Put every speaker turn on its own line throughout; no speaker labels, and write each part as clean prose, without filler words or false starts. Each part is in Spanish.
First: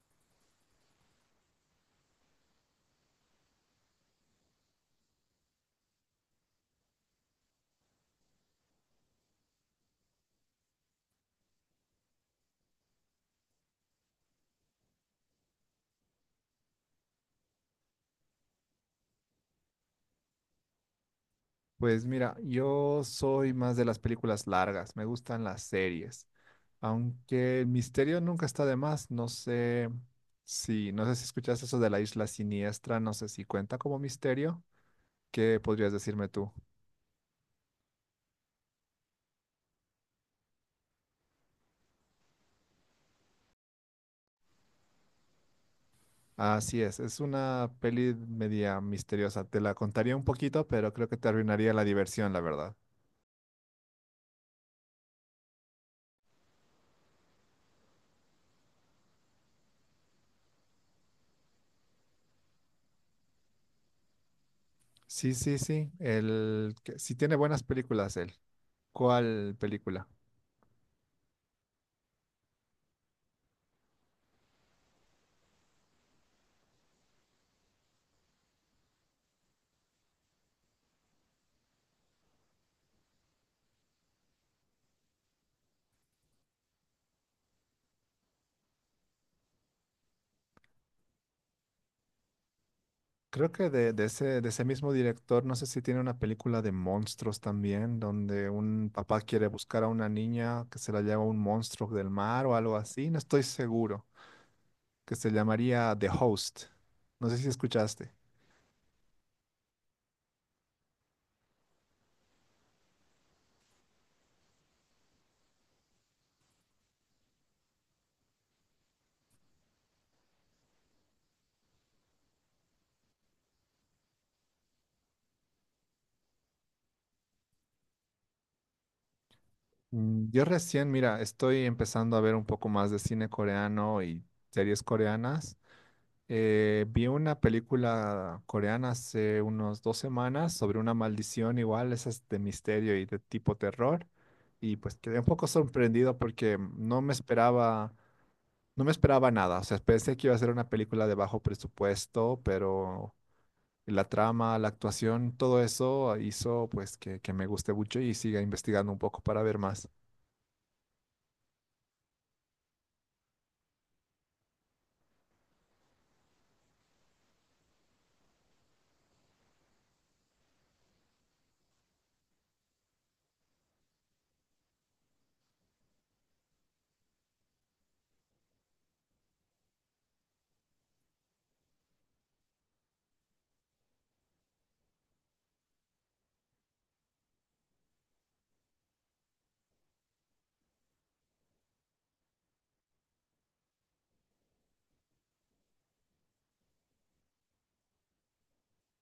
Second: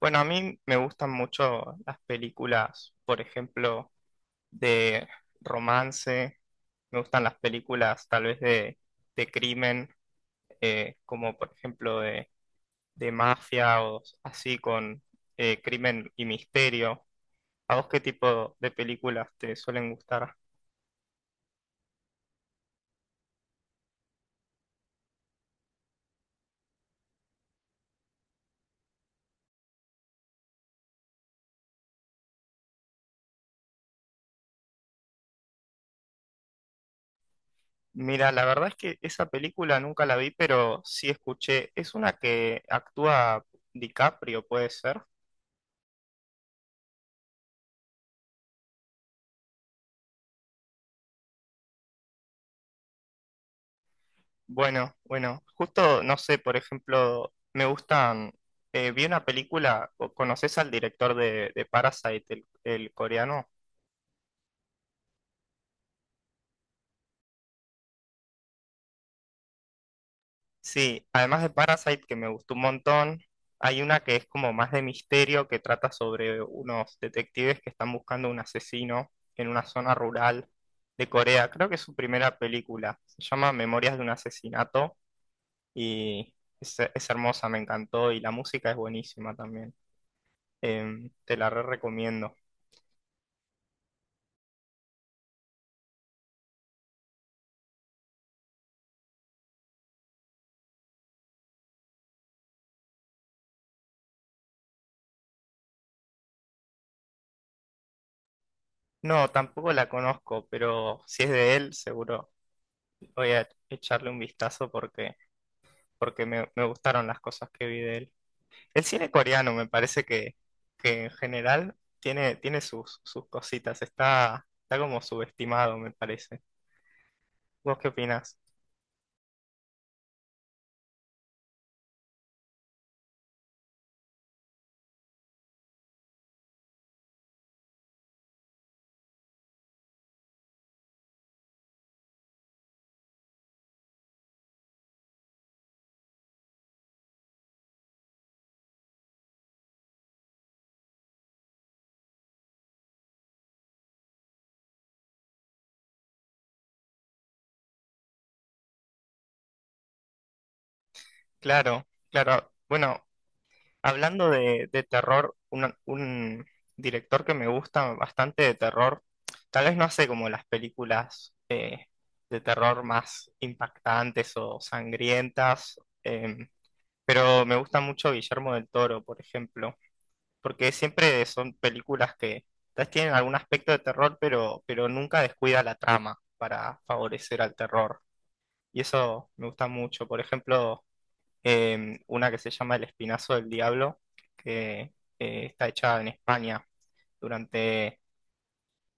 Bueno, a mí me gustan mucho las películas, por ejemplo, de romance. Me gustan las películas tal vez de crimen, como por ejemplo de mafia o así con crimen y misterio. ¿A vos qué tipo de películas te suelen gustar?
Pues mira, yo soy más de las películas largas, me gustan las series, aunque el misterio nunca está de más, no sé si escuchas eso de La Isla Siniestra, no sé si cuenta como misterio. ¿Qué podrías decirme tú?
Mira, la verdad es que esa película nunca la vi, pero sí escuché. Es una que actúa DiCaprio, puede ser.
Así es una peli media misteriosa, te la contaría un poquito, pero creo que te arruinaría la diversión, la verdad.
Bueno, bueno, justo, no sé, por ejemplo, me gustan, vi una película, ¿o ¿conoces al director de Parasite, el coreano?
Sí, sí, sí, el, sí tiene buenas películas él. ¿Cuál película?
Sí, además de Parasite, que me gustó un montón, hay una que es como más de misterio, que trata sobre unos detectives que están buscando un asesino en una zona rural de Corea. Creo que es su primera película, se llama Memorias de un asesinato y es hermosa, me encantó y la música es buenísima también. Te la re recomiendo.
Creo que de ese mismo director, no sé si tiene una película de monstruos también, donde un papá quiere buscar a una niña que se la lleva un monstruo del mar o algo así, no estoy seguro, que se llamaría The Host. No sé si escuchaste.
No, tampoco la conozco, pero si es de él, seguro voy a echarle un vistazo porque, porque me gustaron las cosas que vi de él. El cine coreano me parece que en general tiene, tiene sus cositas, está, está como subestimado, me parece. ¿Vos qué opinás?
Mm, yo recién, mira, estoy empezando a ver un poco más de cine coreano y series coreanas. Vi una película coreana hace unos dos semanas sobre una maldición igual, esa es de misterio y de tipo terror. Y pues quedé un poco sorprendido porque no me esperaba nada. O sea, pensé que iba a ser una película de bajo presupuesto, pero la trama, la actuación, todo eso hizo pues que me guste mucho y siga investigando un poco para ver más.
Claro, claro. Bueno, hablando de terror, un director que me gusta bastante de terror, tal vez no hace como las películas de terror más impactantes o sangrientas, pero me gusta mucho Guillermo del Toro, por ejemplo, porque siempre son películas que tal vez tienen algún aspecto de terror, pero nunca descuida la trama para favorecer al terror. Y eso me gusta mucho. Por ejemplo, una que se llama El Espinazo del Diablo, que está hecha en España durante,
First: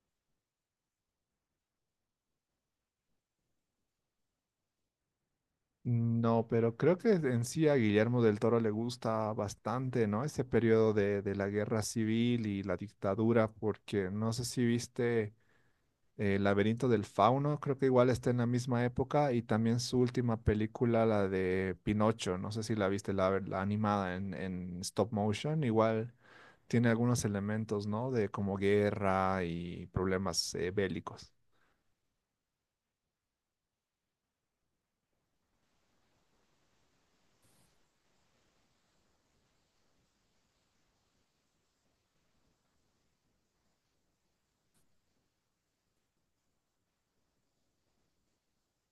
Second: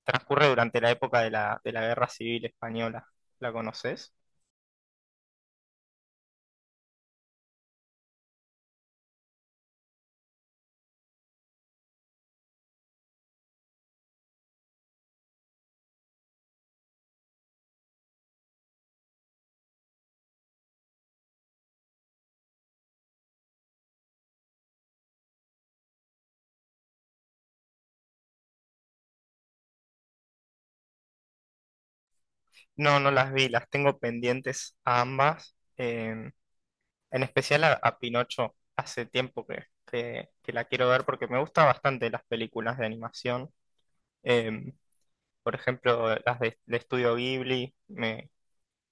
transcurre durante la época de de la Guerra Civil Española. ¿La conoces?
No, pero creo que en sí a Guillermo del Toro le gusta bastante, ¿no? Ese periodo de la guerra civil y la dictadura, porque no sé si viste El laberinto del fauno, creo que igual está en la misma época, y también su última película, la de Pinocho, no sé si la viste, la animada en stop motion, igual tiene algunos elementos, ¿no? De como guerra y problemas bélicos.
No, no las vi, las tengo pendientes a ambas, en especial a Pinocho. Hace tiempo que la quiero ver porque me gustan bastante las películas de animación. Eh, por ejemplo, las de Estudio Ghibli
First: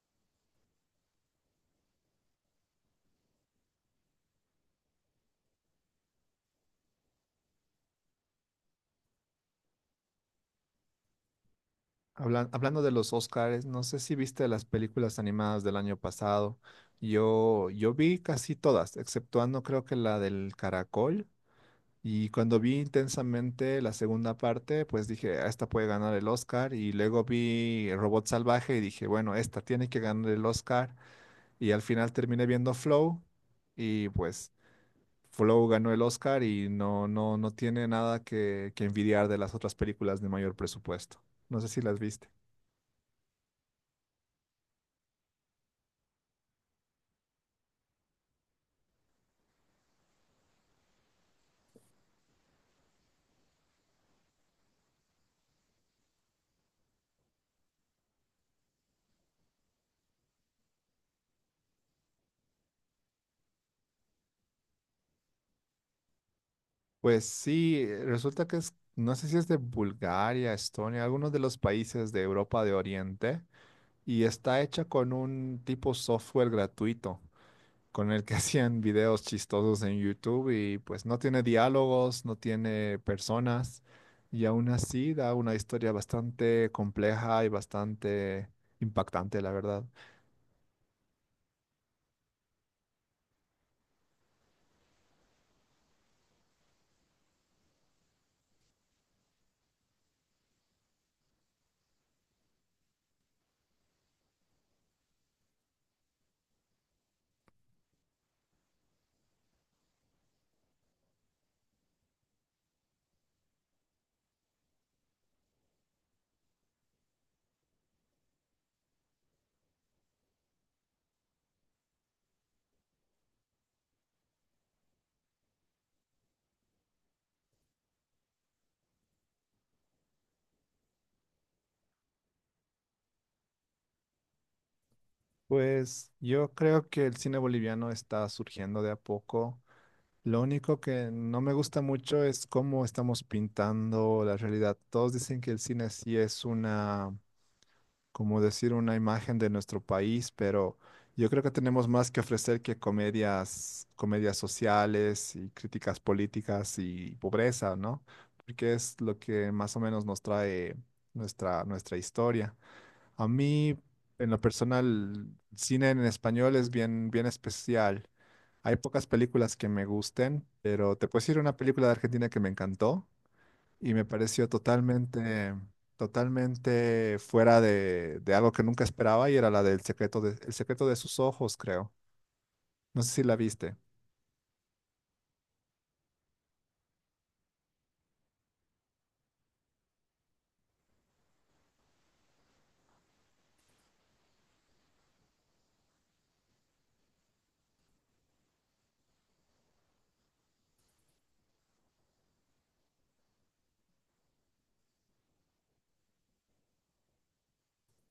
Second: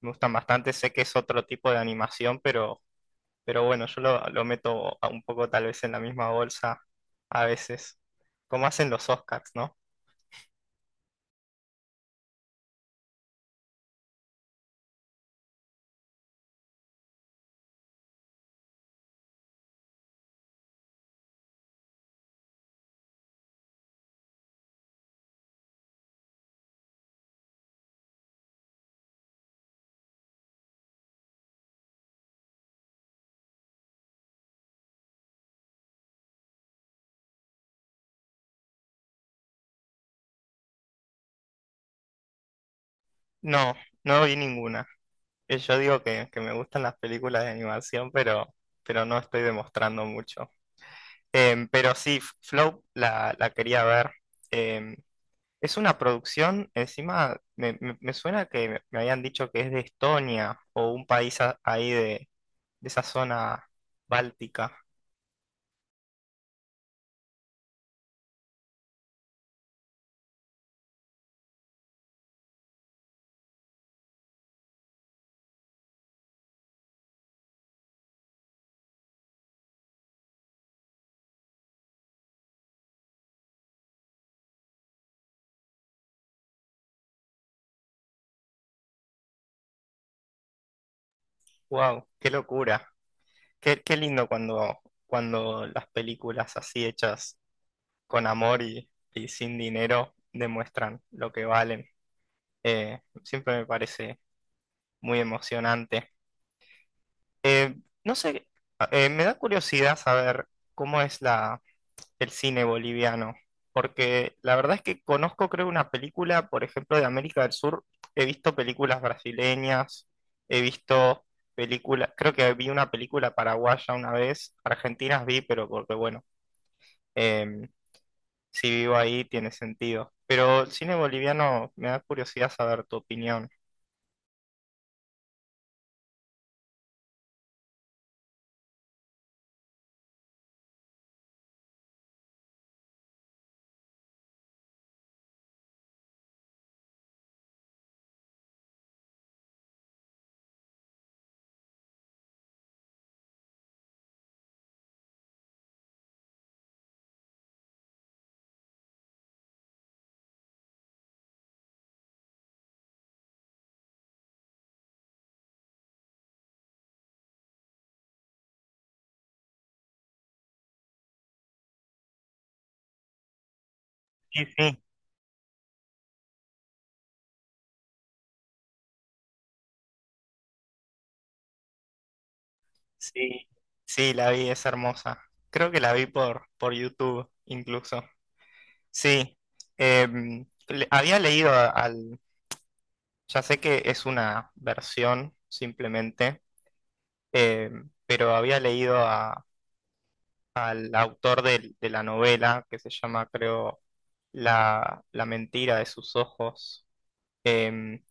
me gustan bastante. Sé que es otro tipo de animación, pero bueno, yo lo meto a un poco tal vez en la misma bolsa a veces, como hacen los Oscars, ¿no?
Hablando de los Oscars, no sé si viste las películas animadas del año pasado. Yo vi casi todas, exceptuando creo que la del Caracol. Y cuando vi Intensamente la segunda parte, pues dije: "Ah, esta puede ganar el Oscar". Y luego vi Robot Salvaje y dije: "Bueno, esta tiene que ganar el Oscar". Y al final terminé viendo Flow, y pues Flow ganó el Oscar y no, no tiene nada que envidiar de las otras películas de mayor presupuesto. No sé si las viste.
No, no vi ninguna. Yo digo que me gustan las películas de animación, pero no estoy demostrando mucho. Pero sí, Flow la quería ver. Em, es una producción, encima me suena que me habían dicho que es de Estonia o un país ahí de esa zona báltica.
Pues sí, resulta que es, no sé si es de Bulgaria, Estonia, algunos de los países de Europa de Oriente, y está hecha con un tipo software gratuito, con el que hacían videos chistosos en YouTube, y pues no tiene diálogos, no tiene personas, y aún así da una historia bastante compleja y bastante impactante, la verdad.
¡Wow! ¡Qué locura! Qué, qué lindo cuando, cuando las películas así hechas con amor y sin dinero demuestran lo que valen. Siempre me parece muy emocionante. Eh, no sé, me da curiosidad saber cómo es el cine boliviano, porque la verdad es que conozco, creo, una película, por ejemplo, de América del Sur. He visto películas brasileñas, he visto... películas, creo que vi una película paraguaya una vez, argentinas vi, pero porque bueno, em, si vivo ahí tiene sentido. Pero el cine boliviano me da curiosidad saber tu opinión.
Pues yo creo que el cine boliviano está surgiendo de a poco. Lo único que no me gusta mucho es cómo estamos pintando la realidad. Todos dicen que el cine sí es una, como decir, una imagen de nuestro país, pero yo creo que tenemos más que ofrecer que comedias, comedias sociales y críticas políticas y pobreza, ¿no? Porque es lo que más o menos nos trae nuestra historia. A mí, en lo personal, cine en español es bien especial. Hay pocas películas que me gusten, pero te puedo decir una película de Argentina que me encantó y me
Sí,
pareció
sí,
totalmente fuera de algo que nunca esperaba, y era la del secreto de, El secreto de sus ojos, creo. No sé si la
sí.
viste.
Sí, la vi, es hermosa. Creo que la vi por YouTube incluso. Sí, había leído al... Ya sé que es una versión simplemente, pero había leído al autor de, la novela que se llama, creo, La mentira de sus ojos. Em,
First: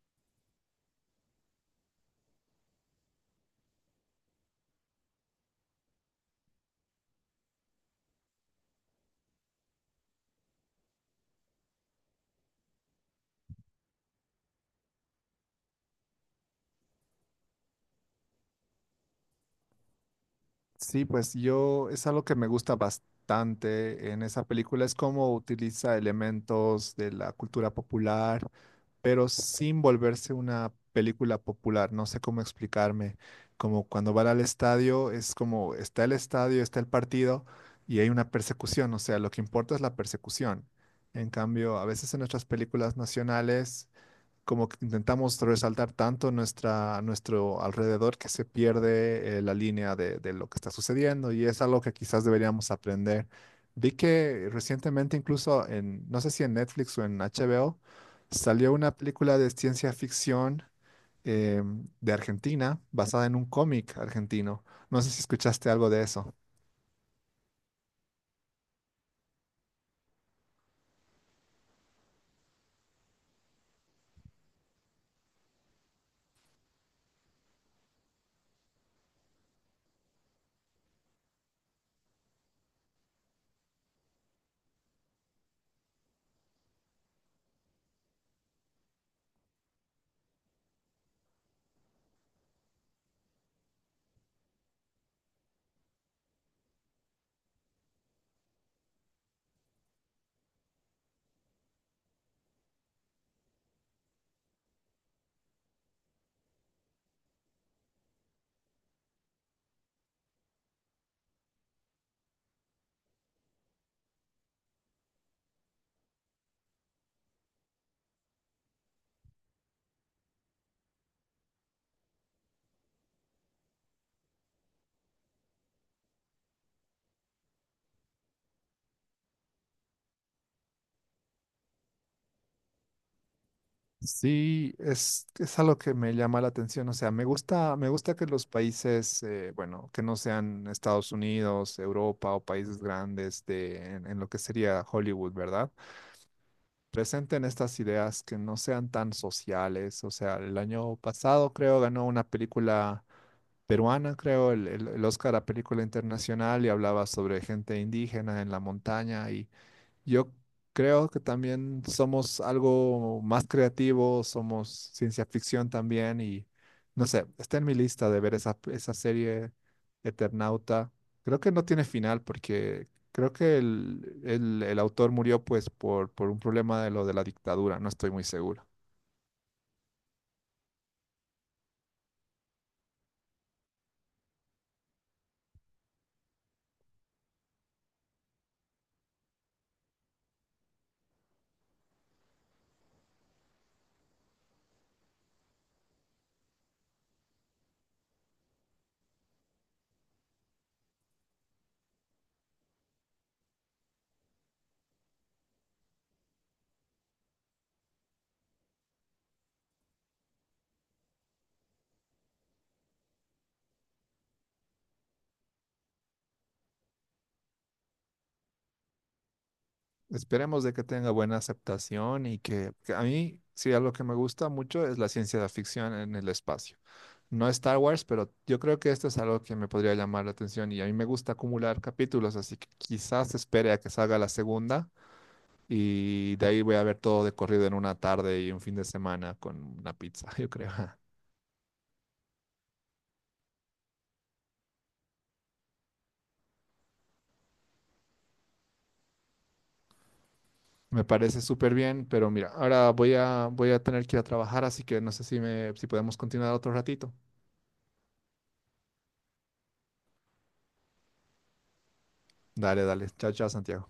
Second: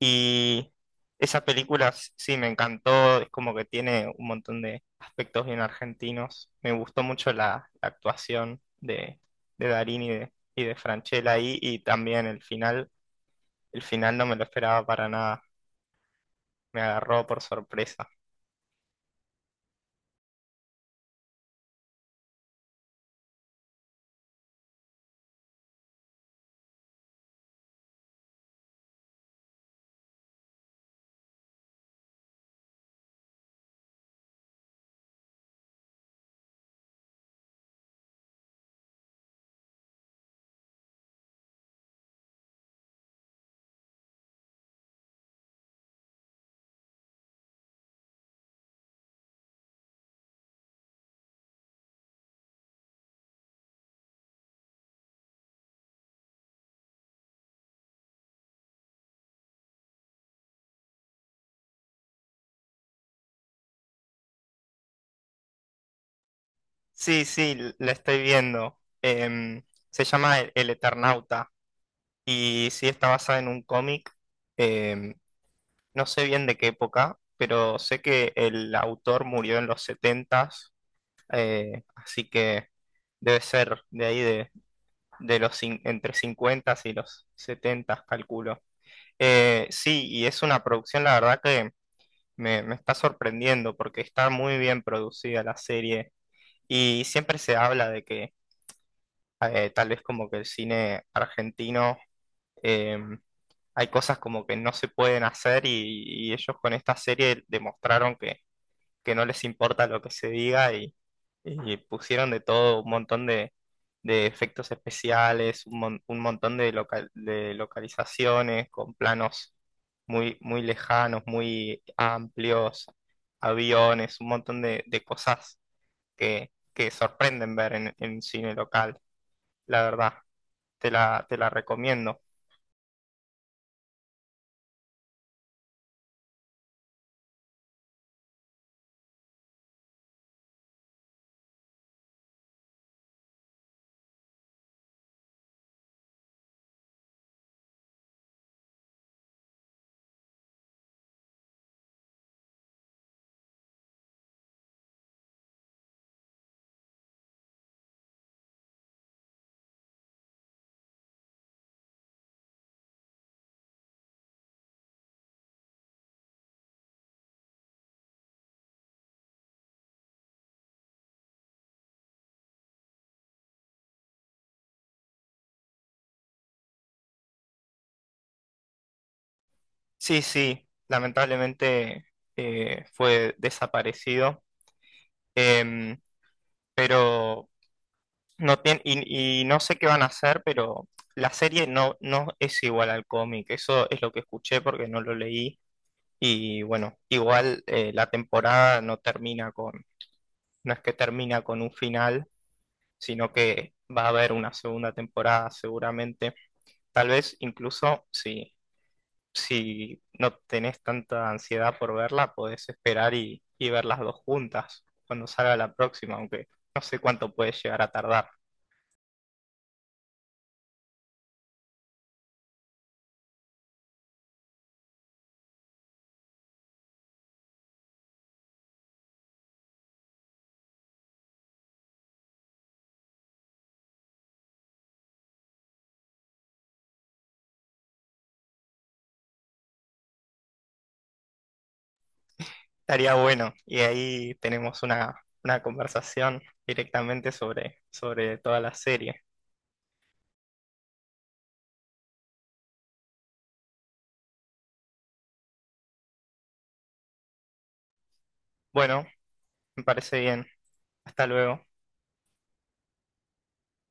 Y esa película sí me encantó, es como que tiene un montón de aspectos bien argentinos. Me gustó mucho la actuación de Darín y de Francella ahí, y también el final. El final no me lo esperaba para nada, me agarró por sorpresa.
Sí, pues yo, es algo que me gusta bastante en esa película, es cómo utiliza elementos de la cultura popular, pero sin volverse una película popular, no sé cómo explicarme. Como cuando van al estadio, es como está el estadio, está el partido y hay una persecución, o sea, lo que importa es la persecución. En cambio, a veces en nuestras películas nacionales como que intentamos resaltar tanto nuestra, nuestro alrededor que se pierde la línea de lo que está sucediendo, y es algo que quizás deberíamos aprender. Vi que recientemente, incluso en, no sé si en Netflix o en HBO, salió una película de ciencia ficción, eh, de Argentina, basada en un cómic argentino. No sé si escuchaste algo de eso.
Sí, sí, la estoy viendo. Em, Se llama El Eternauta y sí está basada en un cómic. Em, no sé bien de qué época, pero sé que el autor murió en los 70, así que debe ser de ahí de los entre 50 y los 70 calculo. Sí, y es una producción, la verdad que me está sorprendiendo porque está muy bien producida la serie y siempre se habla de que tal vez como que el cine argentino... em, hay cosas como que no se pueden hacer y ellos con esta serie demostraron que no les importa lo que se diga y pusieron de todo, un montón de efectos especiales, un montón de, de localizaciones con planos muy, muy lejanos, muy amplios, aviones, un montón de cosas que sorprenden ver en cine local, la verdad, te la recomiendo.
Sí, es algo que me llama la atención. O sea, me gusta que los países, bueno, que no sean Estados Unidos, Europa o países grandes en lo que sería Hollywood, ¿verdad? Presenten estas ideas que no sean tan sociales. O sea, el año pasado creo ganó una película peruana, creo, el Oscar a película internacional, y hablaba sobre gente indígena en la montaña, y yo creo que también somos algo más creativos, somos ciencia ficción también, y no sé, está en mi lista de ver esa, esa serie Eternauta. Creo que no tiene final porque creo que el autor murió pues por un problema de lo de la dictadura, no estoy muy seguro.
Sí, sí, lamentablemente fue desaparecido, em, pero... No tiene, y no sé qué van a hacer, pero la serie no, no es igual al cómic. Eso es lo que escuché porque no lo leí. Y bueno, igual la temporada no termina con, no es que termina con un final, sino que va a haber una segunda temporada seguramente. Tal vez incluso si, si no tenés tanta ansiedad por verla, podés esperar y ver las dos juntas cuando salga la próxima, aunque no sé cuánto puede llegar a tardar.
Esperemos de que tenga buena aceptación. Y que a mí, sí, algo que me gusta mucho es la ciencia de ficción en el espacio. No Star Wars, pero yo creo que esto es algo que me podría llamar la atención, y a mí me gusta acumular capítulos, así que quizás espere a que salga la segunda y de ahí voy a ver todo de corrido en una tarde y un fin de semana con una pizza, yo creo.
Estaría bueno. Y ahí tenemos una conversación directamente sobre, sobre toda la serie.
Me parece súper bien, pero mira, ahora voy a tener que ir a trabajar, así que no sé si podemos continuar otro ratito.
Bueno, me parece bien. Hasta luego.
Dale, dale. Chao, chao, Santiago.